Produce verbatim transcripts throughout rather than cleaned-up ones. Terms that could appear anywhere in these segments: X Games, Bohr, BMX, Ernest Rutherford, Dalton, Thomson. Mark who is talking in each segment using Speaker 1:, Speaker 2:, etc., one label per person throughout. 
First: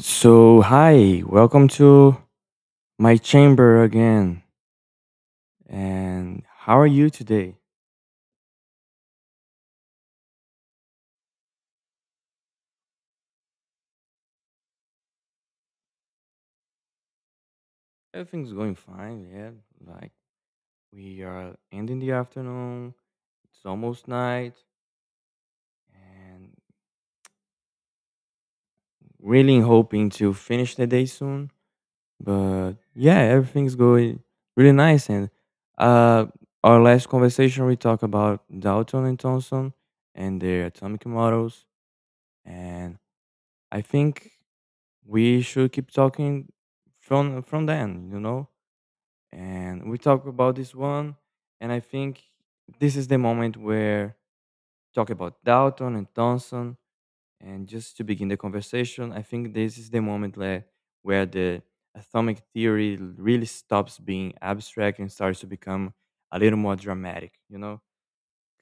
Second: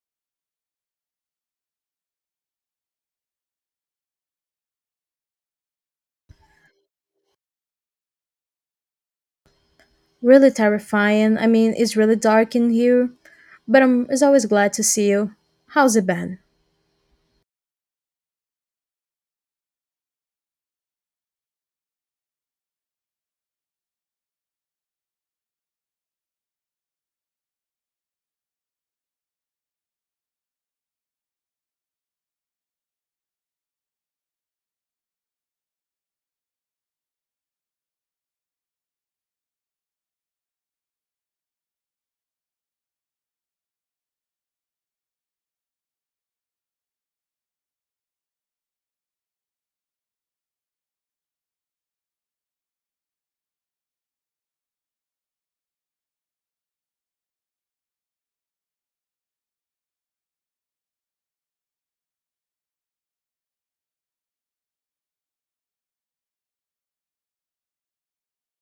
Speaker 1: So, hi, welcome to my chamber again. And how are you today?
Speaker 2: Really terrifying. I mean, it's really dark in here, but I'm it's always glad to see you. How's it been?
Speaker 1: Everything's going fine, yeah. Like, we are ending the afternoon, it's almost night, and really hoping to finish the day soon. But yeah, everything's going really nice. And uh, our last conversation, we talked about Dalton and Thomson and their atomic models. And I think we should keep talking from from then you know and we talk about this one, and I think this is the moment where talk about Dalton and Thompson. And just to begin the conversation, I think this is the moment le- where the atomic theory really stops being abstract and starts to become a little more dramatic you know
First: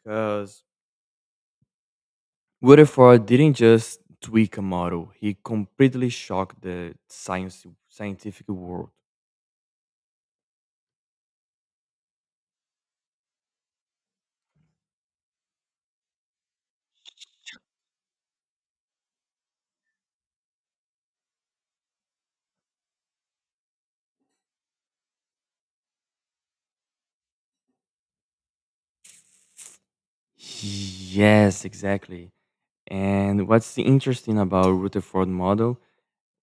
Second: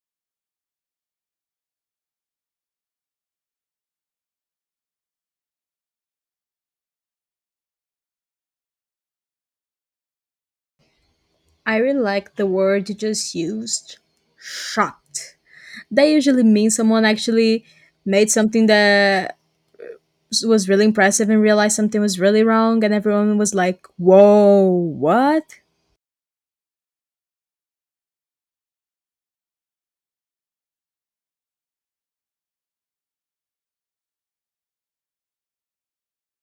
Speaker 1: because Rutherford didn't just tweak a model; he completely shocked the science scientific world.
Speaker 2: I really like the word you just used. Shocked. That usually means someone actually made something that was really impressive and realized something was really wrong, and everyone was like, whoa, what?
Speaker 1: Yes, exactly. And what's the interesting about Rutherford model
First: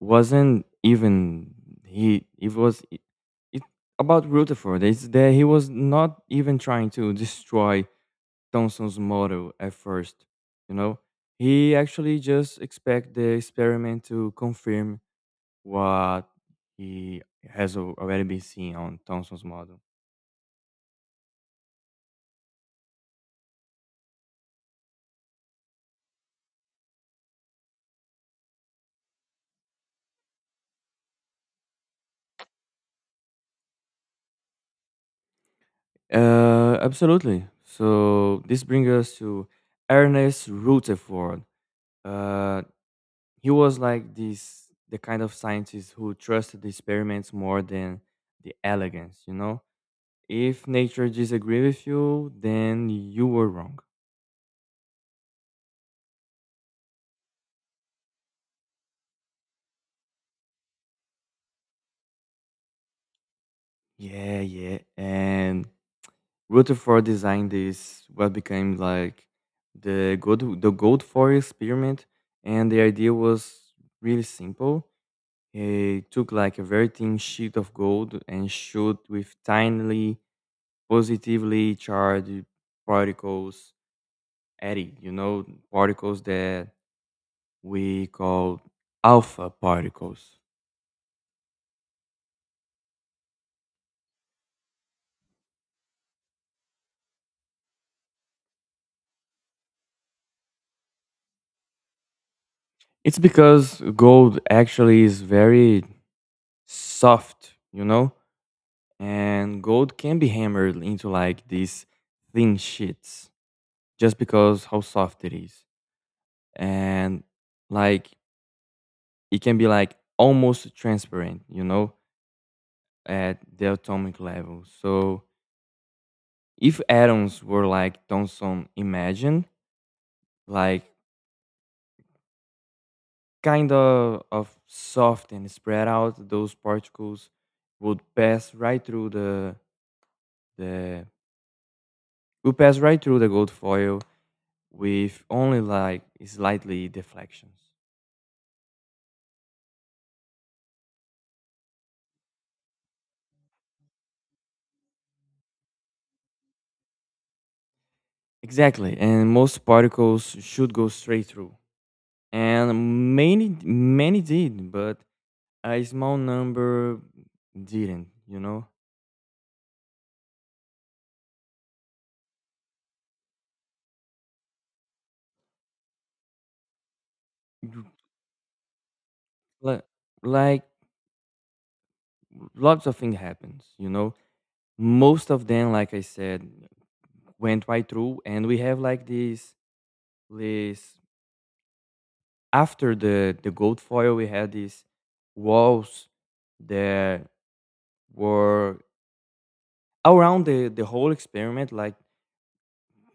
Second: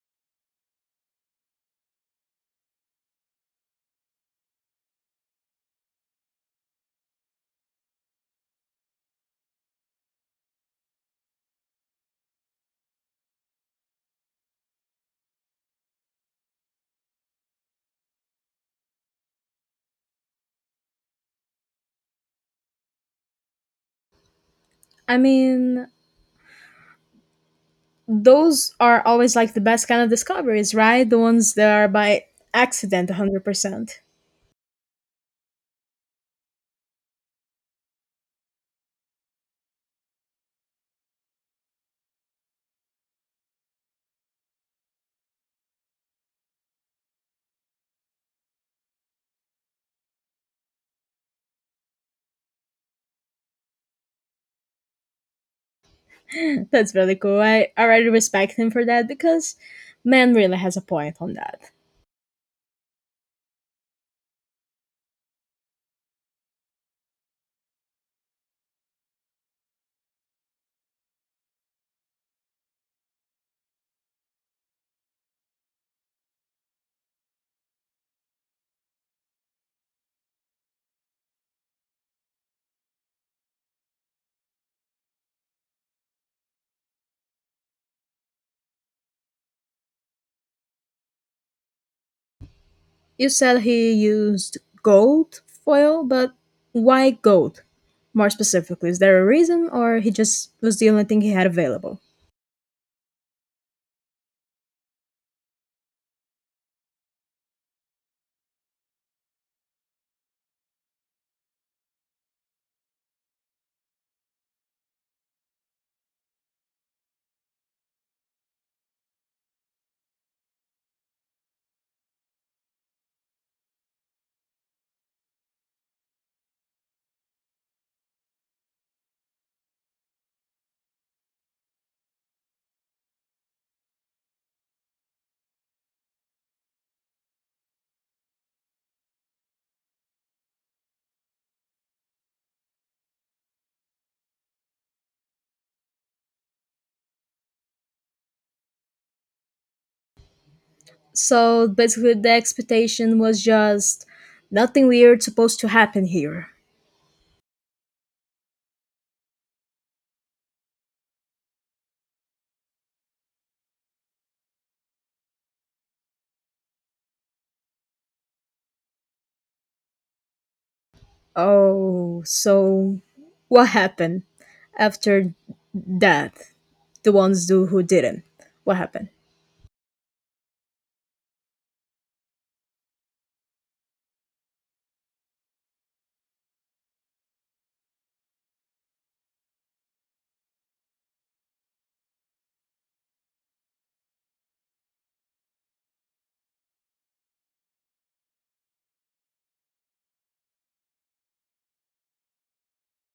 Speaker 1: wasn't even he it was it, it about Rutherford is that he was not even trying to destroy Thomson's model at first, you know. He actually just expect the experiment to confirm what he has al- already been seen on Thomson's model.
Speaker 2: I mean, those are always like the best kind of discoveries, right? The ones that are by accident one hundred percent.
Speaker 1: Uh, absolutely. So this brings us to Ernest Rutherford. Uh, he was like this the kind of scientist who trusted the experiments more than the elegance, you know? If nature disagreed with you, then you were wrong.
Speaker 2: That's really cool. I, I really respect him for that because man really has a point on that.
Speaker 1: Yeah, yeah. And Rutherford designed this what became like the gold the gold foil experiment, and the idea was really simple. He took like a very thin sheet of gold and shoot with tiny positively charged particles Eddie, you know, particles that we call alpha particles.
Speaker 2: You said he used gold foil, but why gold? More specifically, is there a reason or he just was the only thing he had available?
Speaker 1: It's because gold actually is very soft, you know, and gold can be hammered into like these thin sheets just because how soft it is. And like it can be like almost transparent, you know, at the atomic level. So if atoms were like Thomson imagined, like kind of, of soft and spread out, those particles would pass right through the the would pass right through the gold foil with only like slightly deflections.
Speaker 2: So basically the expectation was just nothing weird supposed to happen here.
Speaker 1: Exactly, and most particles should go straight through, and many many did, but a small number didn't. You know,
Speaker 2: Oh, so what happened after that? The ones do who didn't. What happened?
Speaker 1: like like lots of things happens. You know, most of them, like I said, went right through, and we have like this this after the the gold foil we had these walls that were around the the whole experiment. Like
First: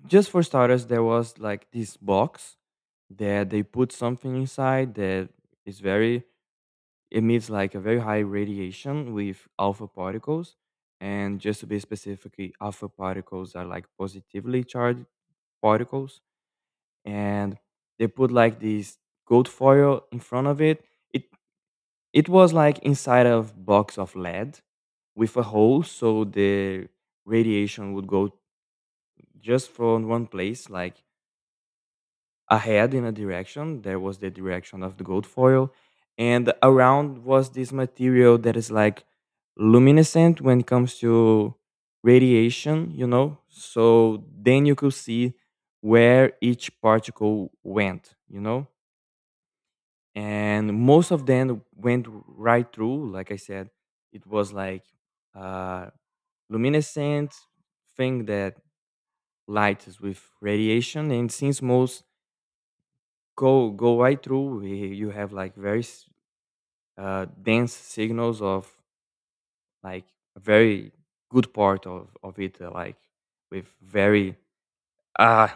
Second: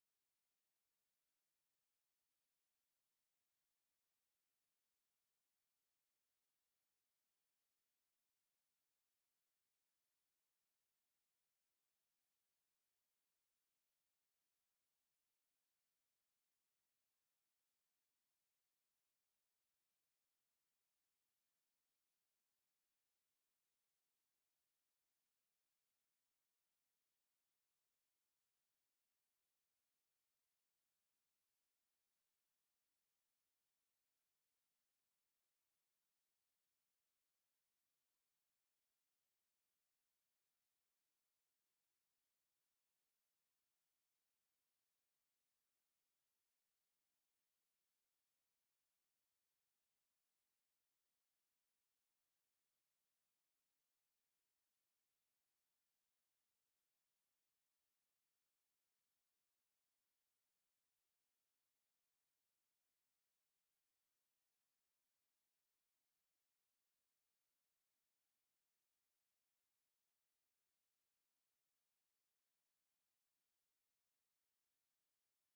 Speaker 1: just for starters, there was like this box that they put something inside that is very emits like a very high radiation with alpha particles. And just to be specifically, alpha particles are like positively charged particles, and they put like this gold foil in front of it. It it was like inside of box of lead with a hole, so the radiation would go just from one place, like ahead in a direction. There was the direction of the gold foil, and around was this material that is like luminescent when it comes to radiation, you know. So then you could see where each particle went, you know, and most of them went right through like I said. It was like uh luminescent thing that light is with radiation, and since most go go right through eh, you have like very s- uh, dense signals of like a very good part of of it uh, like with very uh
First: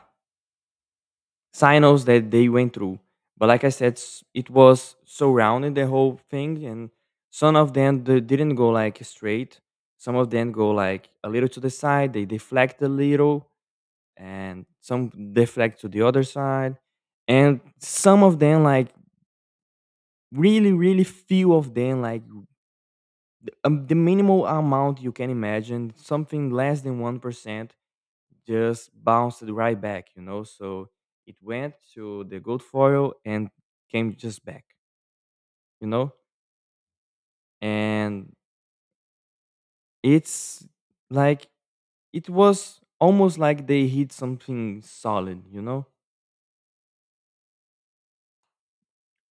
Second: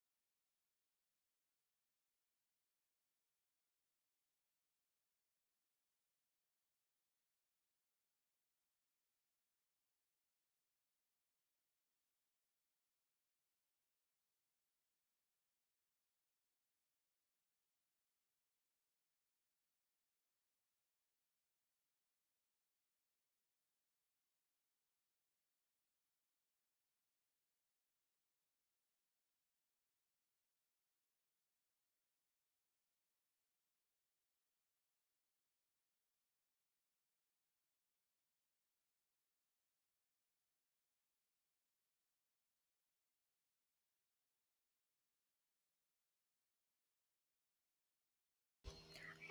Speaker 1: signals that they went through. But like I said, s- it was surrounding the whole thing, and some of them they didn't go like straight. Some of them go like a little to the side. They deflect a little, and some deflect to the other side, and some of them like really, really few of them like th- um, the minimal amount you can imagine, something less than one percent just bounced right back, you know. So it went to the gold foil and came just back, you know. And it's like it was almost like they hit something solid, you know.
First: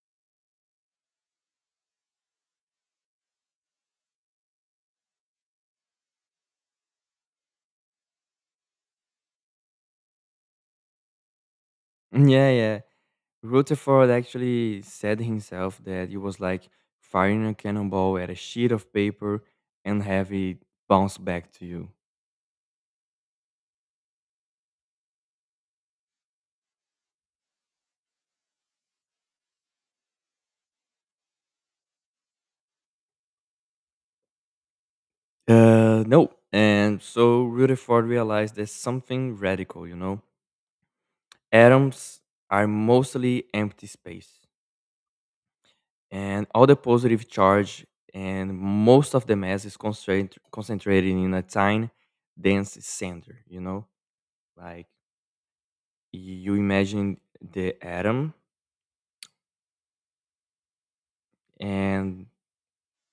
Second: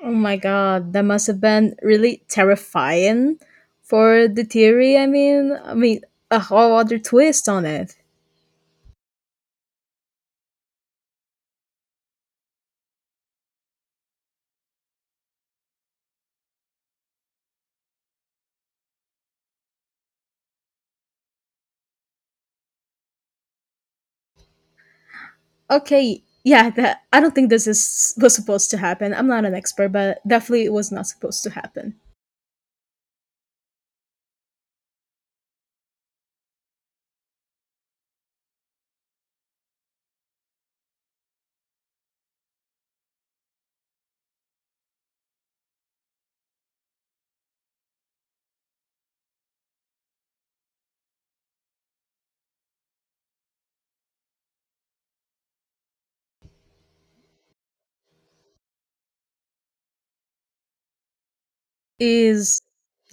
Speaker 2: Oh my god, that must have been really terrifying for the theory. I mean, I mean, a whole other twist on it.
Speaker 1: Yeah, yeah. Rutherford actually said himself that it was like firing a cannonball at a sheet of paper and have it bounce back to you.
Speaker 2: Okay, yeah, that I don't think this is was supposed to happen. I'm not an expert, but definitely it was not supposed to happen.
Speaker 1: Uh, no. And so Rutherford realized there's something radical, you know. Atoms are mostly empty space, and all the positive charge and most of the mass is concentrated concentrated in a tiny, dense center. You know, like you imagine the atom, and
Speaker 2: Is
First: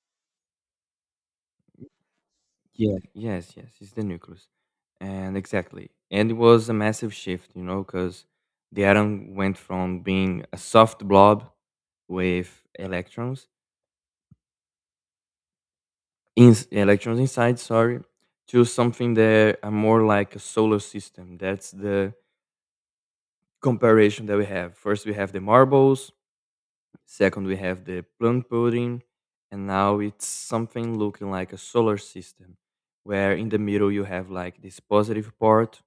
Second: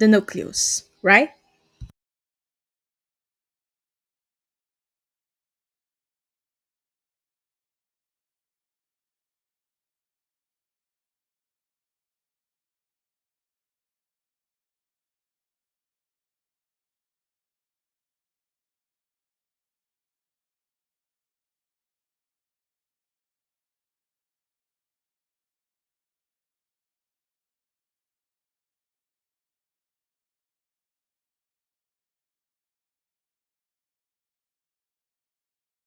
Speaker 2: the nucleus, right?
Speaker 1: yeah, yes, yes, it's the nucleus, and exactly, and it was a massive shift. You know, because the atom went from being a soft blob with electrons in electrons inside, sorry, to something that are more like a solar system. That's the comparison that we have. First we have the marbles, second we have the plant pudding, and now it's something looking like a solar system, where in the middle you have like this positive part,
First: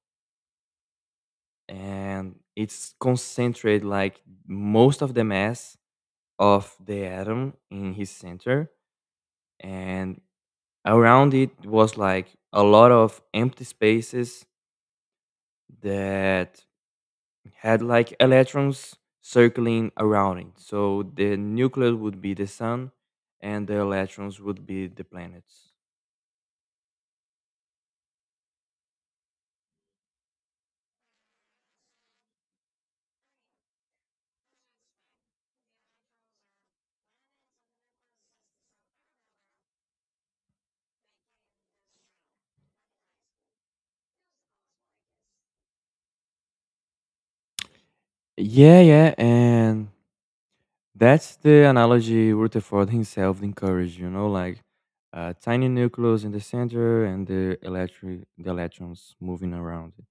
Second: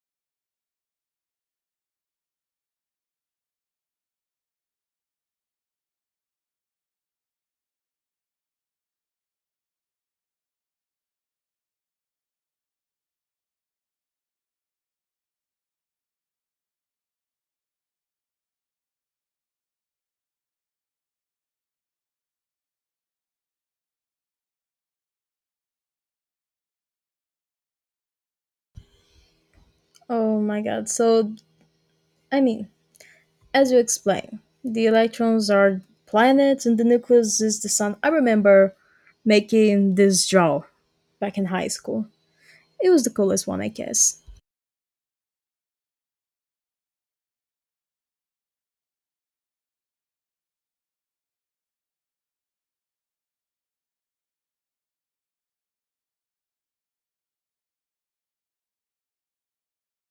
Speaker 1: and it's concentrated like most of the mass of the atom in his center, and around it was like a lot of empty spaces that had like electrons circling around it. So the nucleus would be the sun and the electrons would be the planets.
Speaker 2: Oh my god. So, I mean, as you explain, the electrons are planets and the nucleus is the sun. I remember making this draw back in high school. It was the coolest one, I guess.
Speaker 1: Yeah, yeah, and that's the analogy Rutherford himself encouraged, you know, like a tiny nucleus in the center and the electric the electrons moving around it.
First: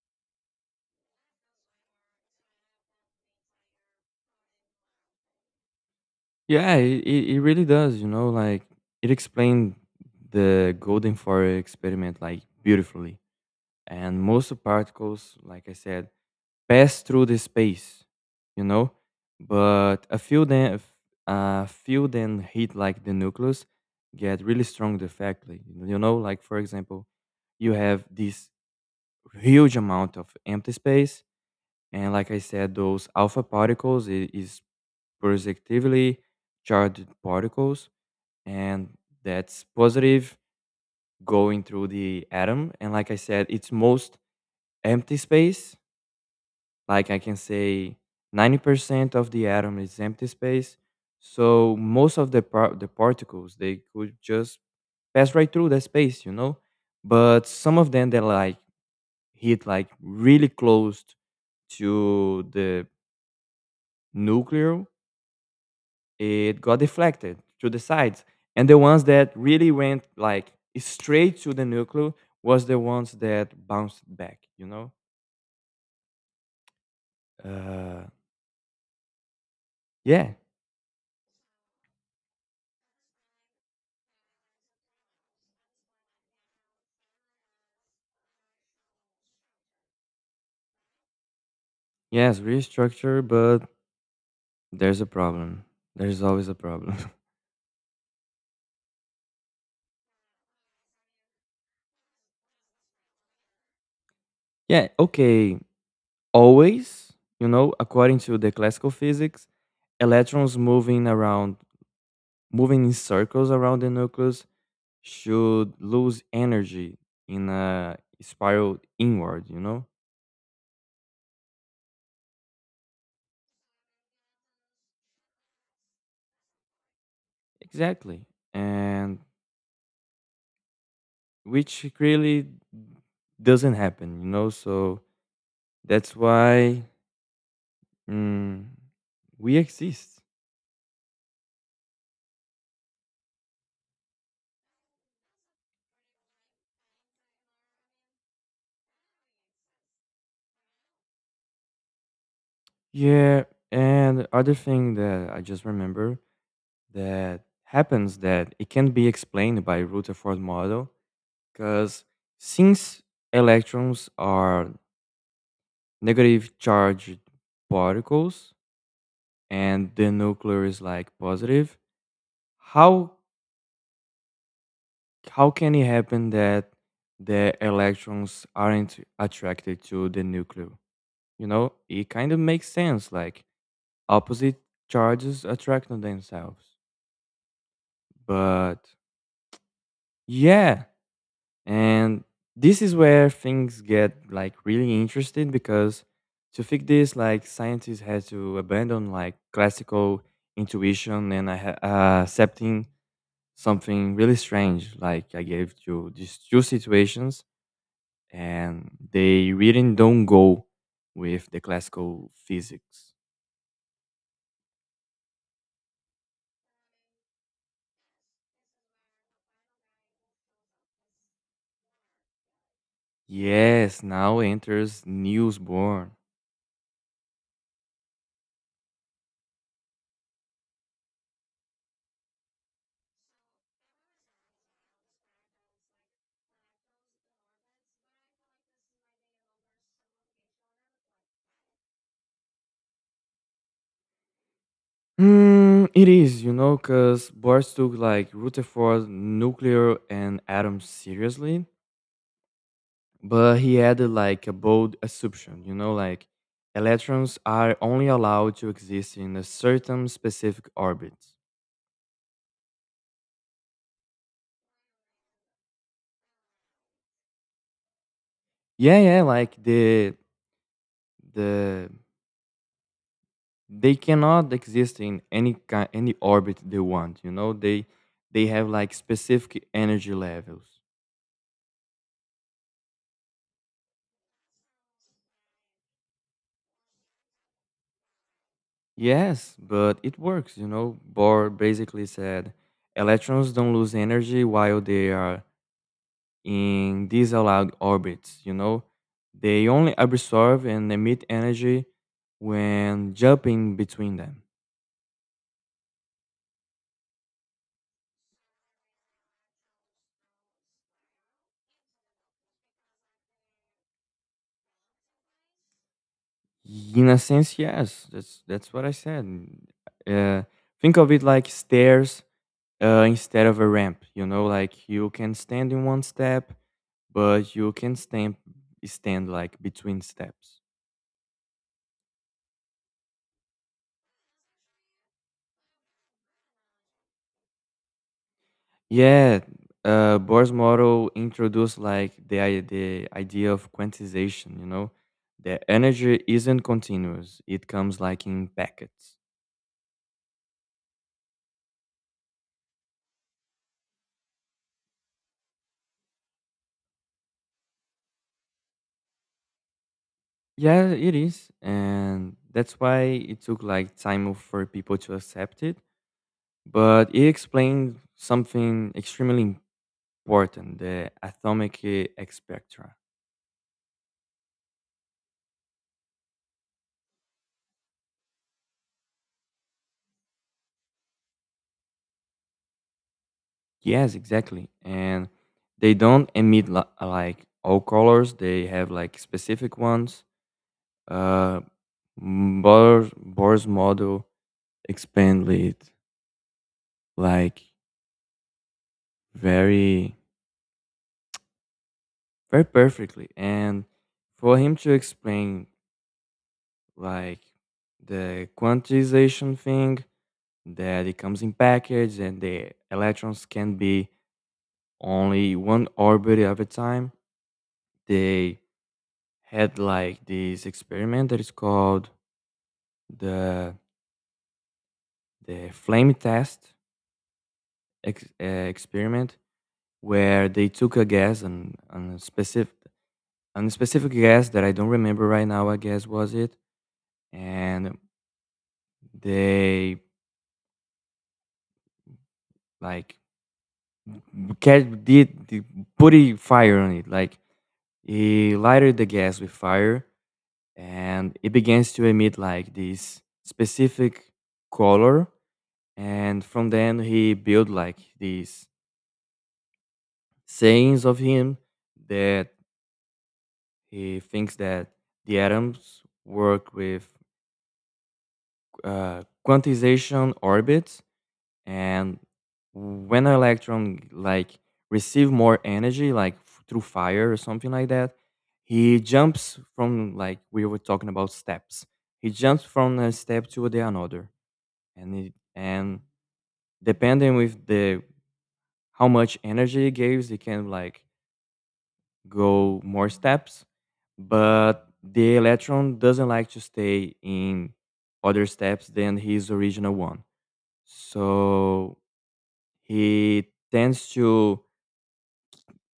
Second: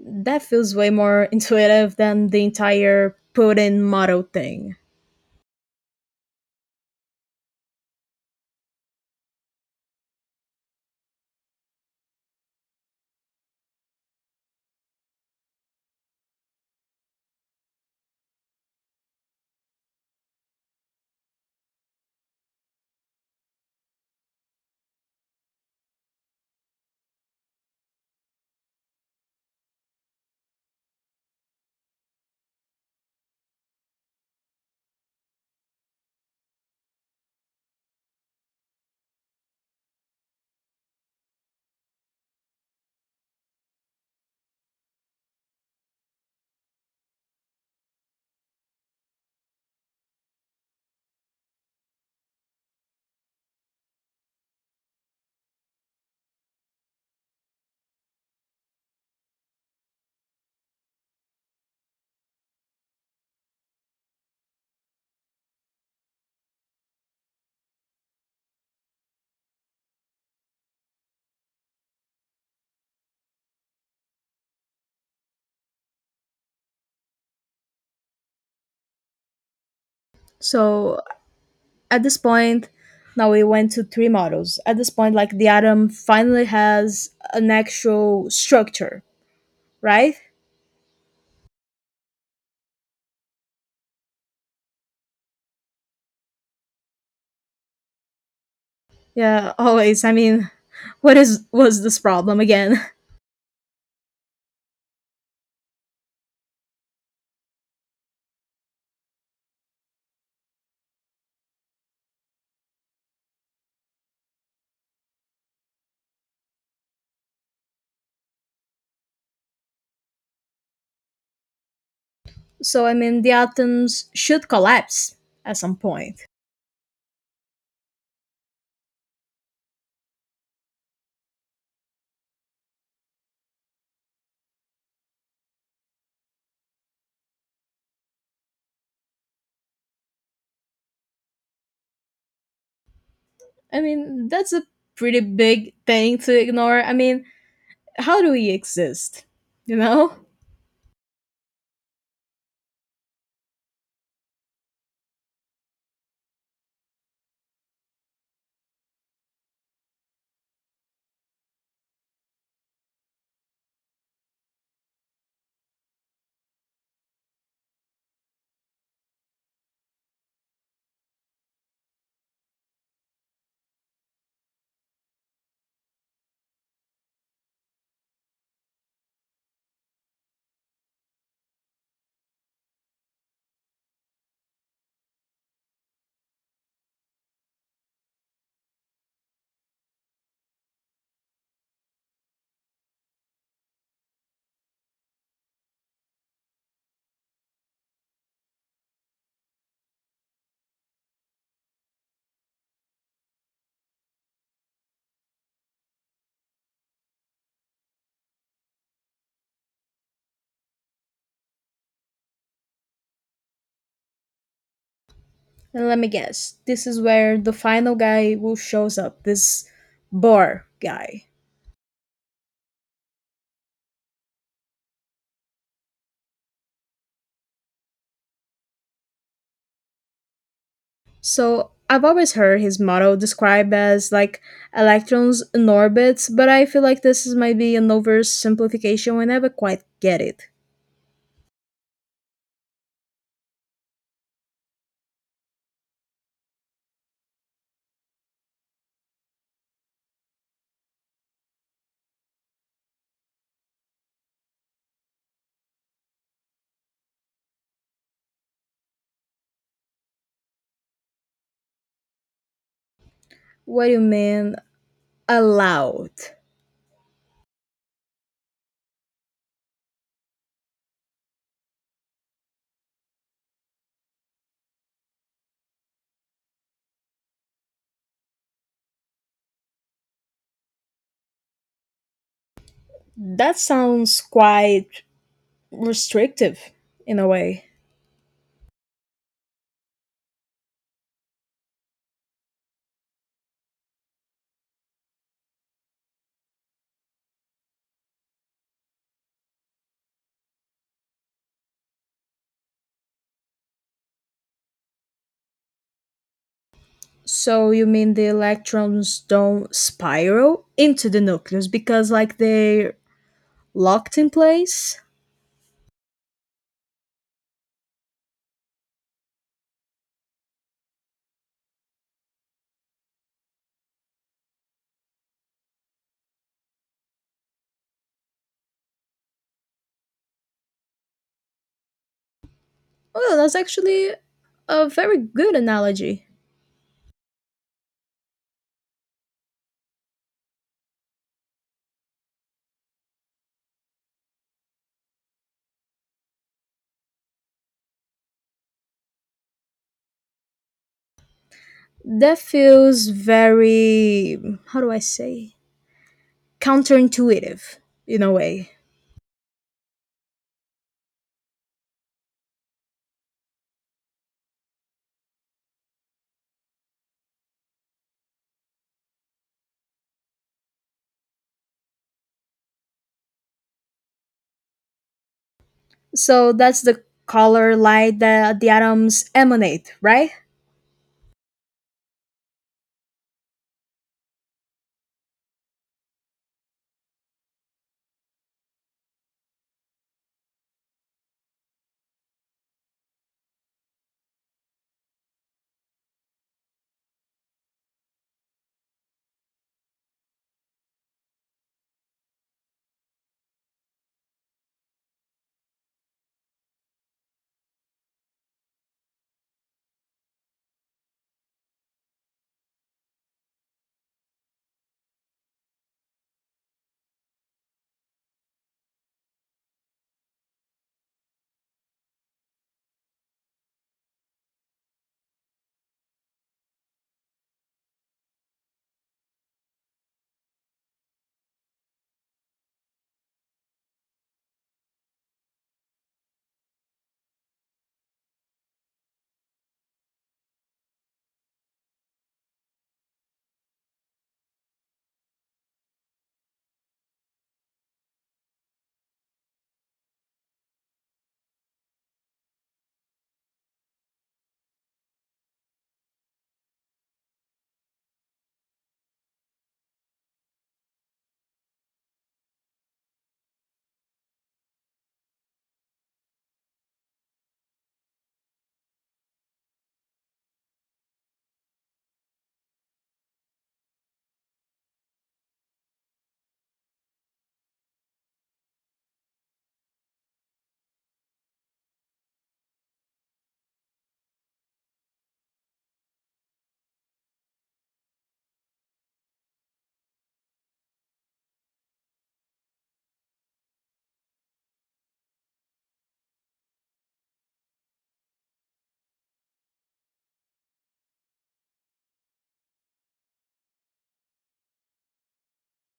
Speaker 2: That feels way more intuitive than the entire put in model thing.
Speaker 1: Yeah, it, it it really does, you know, like it explained the golden fire experiment like beautifully, and most of particles, like I said, pass through the space, you know. But a few then a few then hit like the nucleus get really strong directly. You know, like for example, you have this huge amount of empty space, and like I said, those alpha particles i- is positively charged particles, and that's positive going through the atom. And like I said, it's most empty space. Like I can say ninety percent of the atom is empty space. So most of the par- the particles they could just pass right through that space, you know? But some of them they like hit like really close to the nuclear, it got deflected to the sides. And the ones that really went like straight to the nuclear was the ones that bounced back, you know? Uh, yeah,
Speaker 2: So at this point, now we went to three models. At this point, like the atom finally has an actual structure, right?
Speaker 1: yes, restructure, but there's a problem. There's always a problem.
Speaker 2: Yeah, always. I mean, what is was this problem again?
Speaker 1: Yeah, okay. Always, you know, according to the classical physics, electrons moving around, moving in circles around the nucleus should lose energy in a spiral inward, you know?
Speaker 2: So I mean, the atoms should collapse at some point.
Speaker 1: Exactly. And which really doesn't happen, you know? So that's why mm, we exist.
Speaker 2: I mean, that's a pretty big thing to ignore. I mean, how do we exist? You know?
Speaker 1: Yeah, and other thing that I just remember that happens that it can be explained by Rutherford model, because since electrons are negative charged particles and the nuclear is like positive, how how can it happen that the electrons aren't attracted to the nuclear? You know, it kind of makes sense. Like opposite charges attract on themselves, but yeah. And this is where things get like really interesting because to fix this, like scientists had to abandon like classical intuition and I ha- uh, accepting something really strange. Like I gave you these two situations, and they really don't go with the classical physics.
Speaker 2: And let me guess. This is where the final guy will shows up. This bar guy.
Speaker 1: Yes, now enters newsborn.
Speaker 2: So I've always heard his model described as like electrons in orbits, but I feel like this is might be an oversimplification. We never quite get it.
Speaker 1: Mm, it is, you know, because Boris took like Rutherford, nuclear, and atoms seriously, but he added like a bold assumption, you know, like electrons are only allowed to exist in a certain specific orbit.
Speaker 2: What do you mean allowed?
Speaker 1: Yeah, yeah, like the the they cannot exist in any kind any orbit they want, you know. They they have like specific energy levels.
Speaker 2: That sounds quite restrictive in a way.
Speaker 1: Yes, but it works, you know. Bohr basically said electrons don't lose energy while they are in disallowed orbits, you know. They only absorb and emit energy when jumping between them.
Speaker 2: So you mean the electrons don't spiral into the nucleus because like they're locked in place?
Speaker 1: In a sense, yes, that's that's what I said. Uh, think of it like stairs uh, instead of a ramp, you know, like you can stand in one step, but you can stand stand like between steps.
Speaker 2: Oh, that's actually a very good analogy.
Speaker 1: Yeah, uh, Bohr's model introduced like the i- the idea of quantization. You know, that energy isn't continuous; it comes like in packets.
Speaker 2: That feels very, how do I say, counterintuitive in a way.
Speaker 1: Yeah, it is, and that's why it took like time for people to accept it. But it explained something extremely important: the atomic eh, spectra.
Speaker 2: So that's the color light that the atoms emanate, right?
Speaker 1: Yes, exactly, and they don't emit li- like all colors; they have like specific ones. Uh, Mm, Bohr, Bohr's model explained it like very very perfectly, and for him to explain like the quantization thing that it comes in package and the electrons can be only one orbit at a time, they had like this experiment that is called the the flame test ex- uh, experiment, where they took a gas and, and a specific— and a specific guest that I don't remember right now, I guess was it, and they like get did the put a fire on it. Like he lighted the gas with fire, and it begins to emit like this specific color. And from then he built like these sayings of him that he thinks that the atoms work with uh, quantization orbits, and when an electron like receive more energy like f- through fire or something like that, he jumps from, like we were talking about steps, he jumps from a step to the another. And it, and depending with the how much energy he gives, he can like go more steps. But the electron doesn't like to stay in other steps than his original one, so he tends to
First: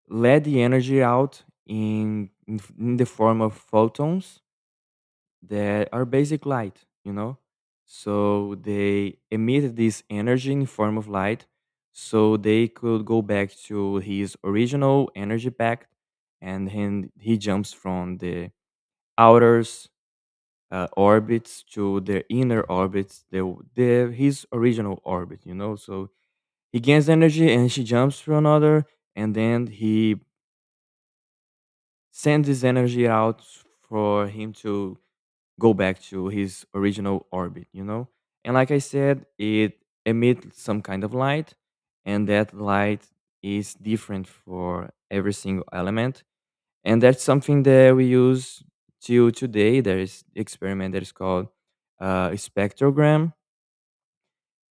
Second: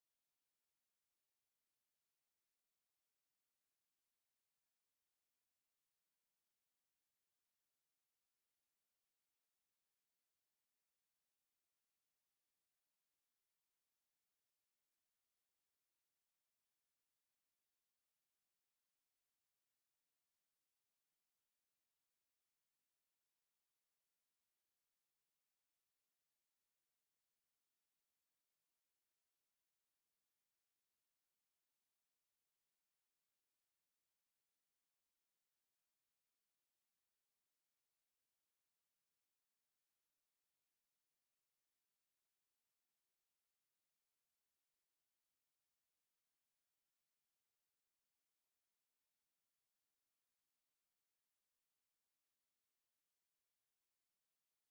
Speaker 1: let the energy out in in, f- in the form of photons that are basic light, you know, so they emit this energy in form of light so they could go back to his original energy pack. And then he jumps from the outer uh, orbits to the inner orbits, the, w- the his original orbit, you know. So he gains energy and she jumps to another, and then he send this energy out for him to go back to his original orbit, you know? And like I said, it emits some kind of light, and that light is different for every single element. And that's something that we use till today. There is experiment that is called uh, a spectrogram.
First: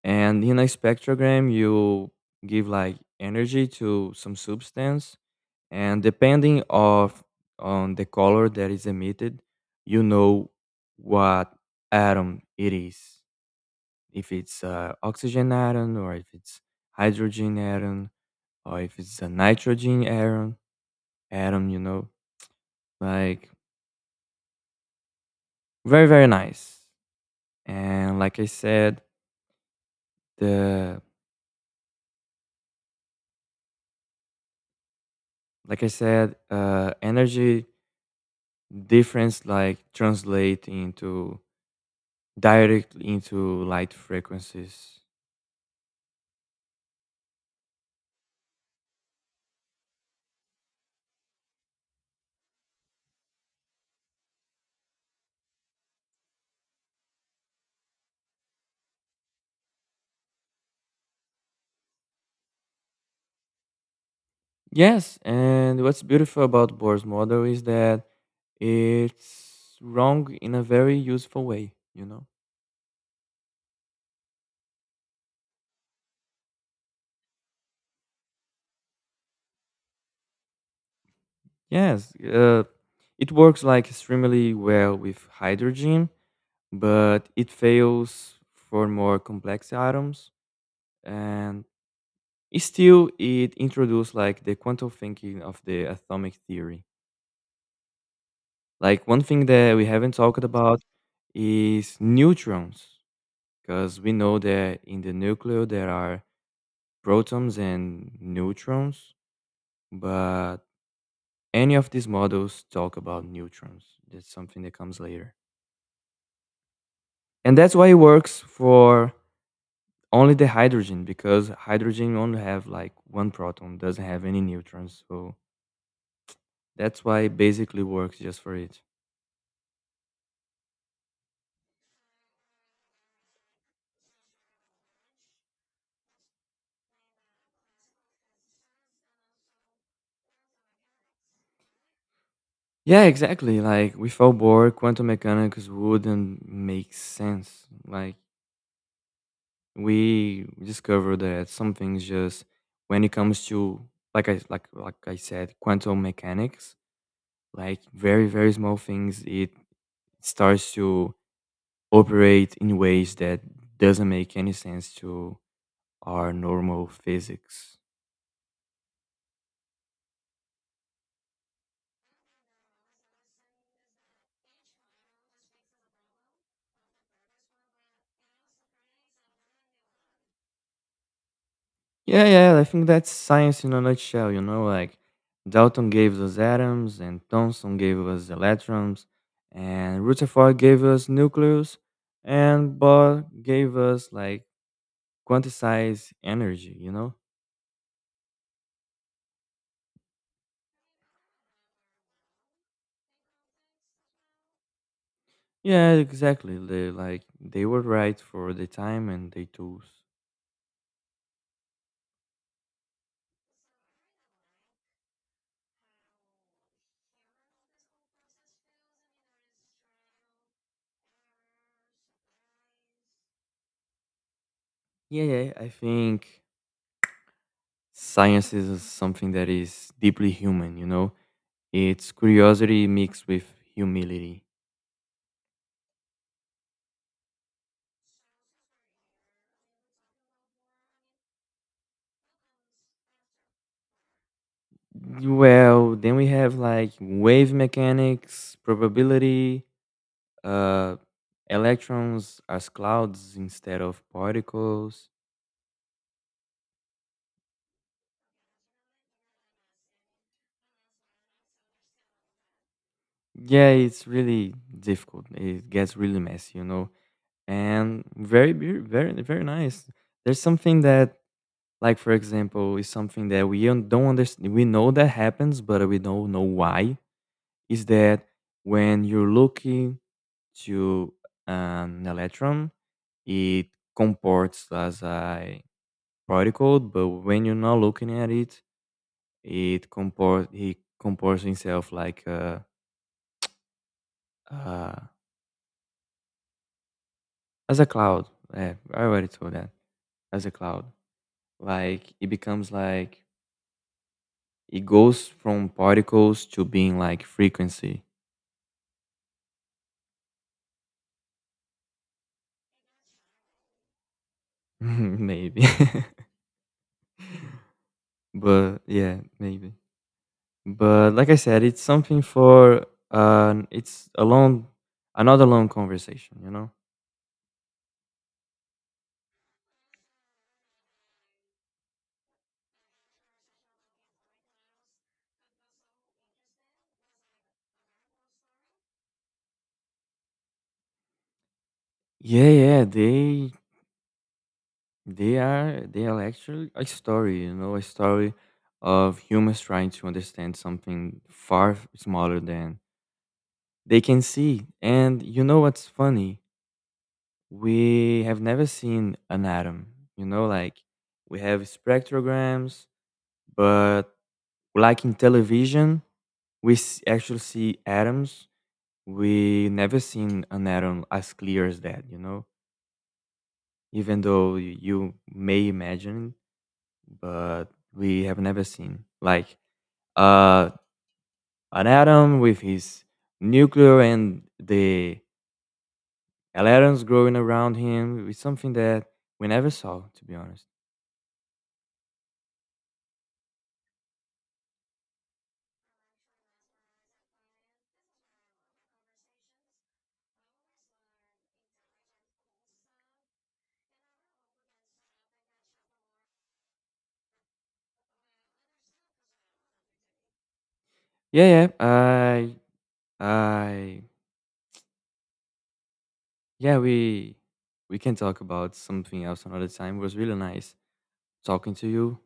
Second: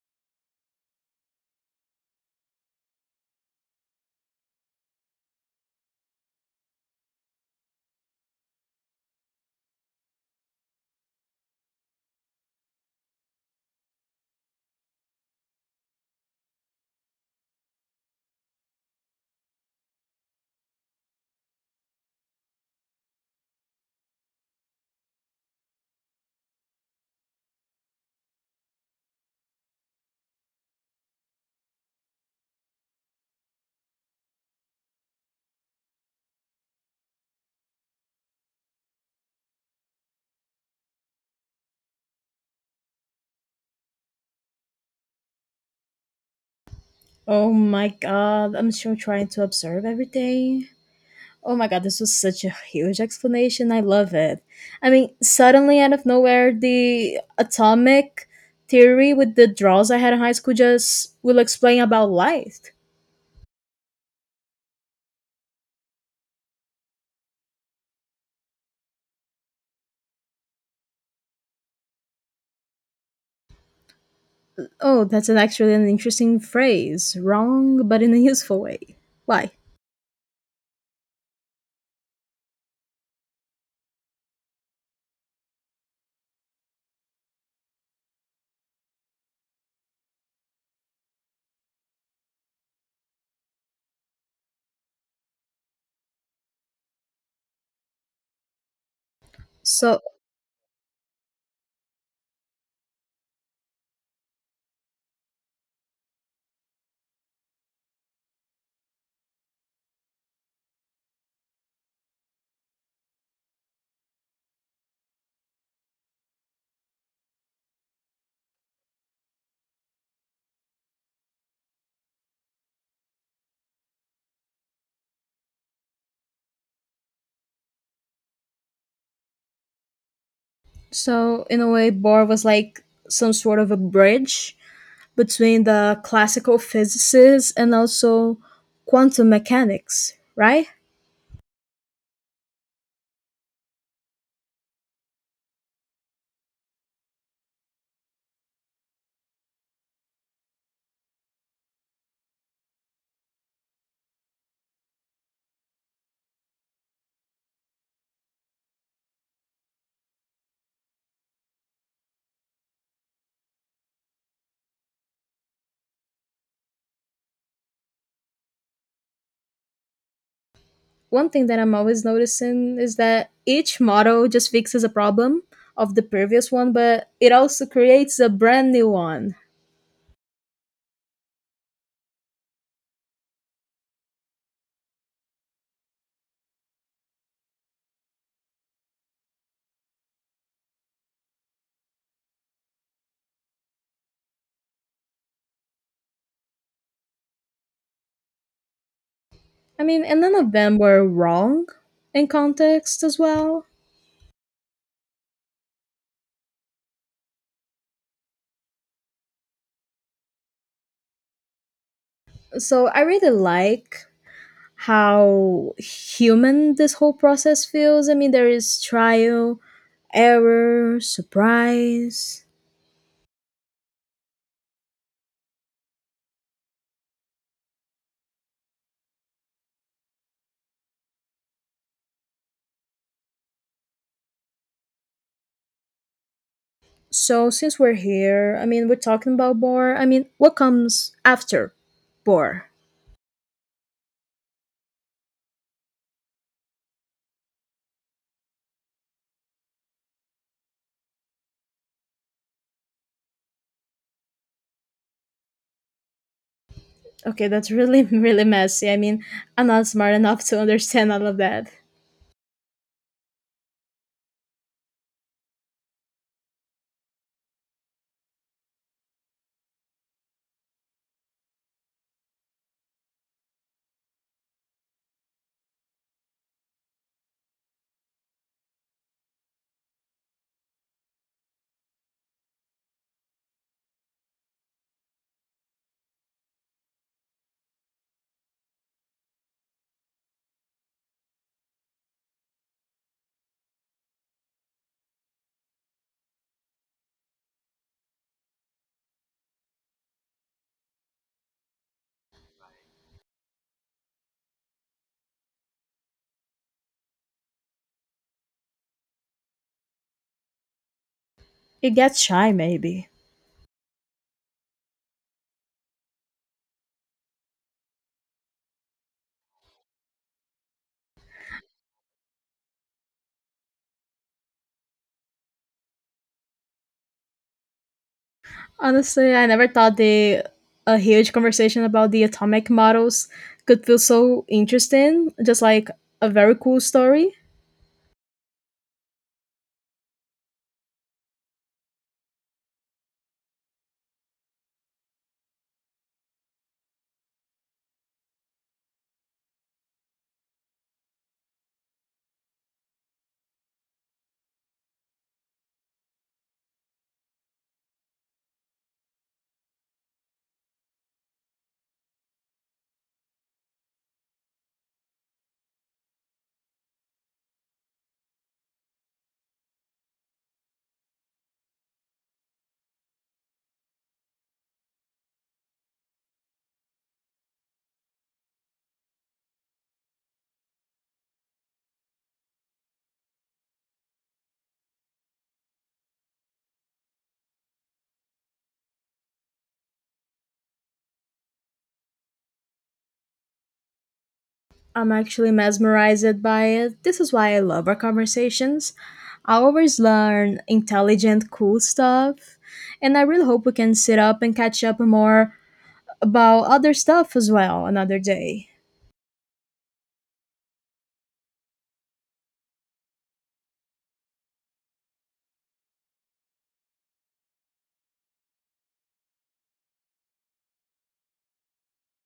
Speaker 1: And in a spectrogram, you give like energy to some substance, and depending of on the color that is emitted, you know what atom it is, if it's uh, oxygen atom, or if it's hydrogen atom, or if it's a nitrogen atom atom, you know, like very very nice. And like I said, the, like i said uh, energy difference like translate into directly into light frequencies.
Speaker 2: Oh my god, I'm still trying to observe everything. Oh my god, this was such a huge explanation. I love it. I mean, suddenly out of nowhere, the atomic theory with the draws I had in high school just will explain about light.
Speaker 1: Yes, and what's beautiful about Bohr's model is that it's wrong in a very useful way, you know?
Speaker 2: Oh, that's an actually an interesting phrase. Wrong, but in a useful way. Why?
Speaker 1: Yes, uh, it works like extremely well with hydrogen, but it fails for more complex atoms. And it still, it introduced like the quantum thinking of the atomic theory. Like one thing that we
Speaker 2: So,
Speaker 1: haven't talked about is neutrons, because we know that in the nucleus there are protons and neutrons, but any of these models talk about neutrons. That's something that comes later. And that's why it works for only the hydrogen, because hydrogen only have like one proton, doesn't have any neutrons. So that's why it basically works just for it.
Speaker 2: so in a way, Bohr was like some sort of a bridge between the classical physicists and also quantum mechanics, right?
Speaker 1: Yeah, exactly. Like without Bohr, quantum mechanics wouldn't make sense. Like we discovered that some things just when it comes to, like I like like I said, quantum mechanics, like very very small things, it starts to operate in ways that doesn't make any sense to our normal physics.
Speaker 2: One thing that I'm always noticing is that each model just fixes a problem of the previous one, but it also creates a brand new one.
Speaker 1: Yeah, yeah, I think that's science in a nutshell. You know, like Dalton gave us atoms, and Thomson gave us electrons, and Rutherford gave us nucleus, and Bohr gave us like quantize energy, you know?
Speaker 2: I mean, and none of them were wrong in context as well.
Speaker 1: Yeah, exactly. They, like they were right for the time and the tools.
Speaker 2: So I really like how human this whole process feels. I mean, there is trial, error, surprise.
Speaker 1: Yeah, yeah. I think science is uh, something that is deeply human, you know? It's curiosity mixed with humility.
Speaker 2: So, since we're here, I mean, we're talking about Bor. I mean, what comes after Bor?
Speaker 1: Well, then we have like wave mechanics, probability, uh electrons as clouds instead of particles.
Speaker 2: Okay, that's really, really messy. I mean, I'm not smart enough to understand all of that.
Speaker 1: Yeah, it's really difficult. It gets really messy, you know, and very beau- very very nice. There's something that, like for example, is something that we un- don't understand. We know that happens, but we don't know why, is that when you're looking to an electron, it comports as a particle, but when you're not looking at it, it comport he comports himself like uh, uh, as a cloud. Yeah, I already told that. As a cloud, like it becomes like it goes from particles to being like frequency.
Speaker 2: It gets shy, maybe.
Speaker 1: Maybe. But yeah, maybe. But like I said, it's something for uh it's a long, another long conversation, you know?
Speaker 2: Honestly, I never thought the a huge conversation about the atomic models could feel so interesting, just like a very cool story.
Speaker 1: Yeah, yeah, they they are they are actually a story, you know, a story of humans trying to understand something far f- smaller than they can see. And you know what's funny? We have never seen an atom, you know. Like we have spectrograms, but like in television we s- actually see atoms. We never seen an atom as clear as that, you know. Even though y- you may imagine, but we have never seen like uh an atom with his nuclear and the atoms growing around him. It's something that we never saw, to be honest.
Speaker 2: I'm actually mesmerized by it. This is why I love our conversations. I always learn intelligent, cool stuff. And I really hope we can sit up and catch up more about other stuff as well another day.
Speaker 1: Yeah, yeah. I. I Yeah, we we can talk about something else another time. It was really nice talking to you.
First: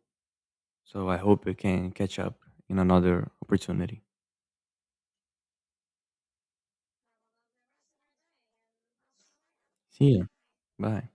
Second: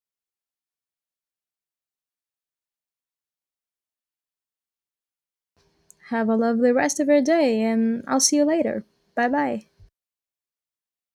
Speaker 1: So I hope we can catch up in another opportunity.
Speaker 2: Have a lovely rest of your day, and I'll see you later. Bye bye.
Speaker 1: See ya. Bye.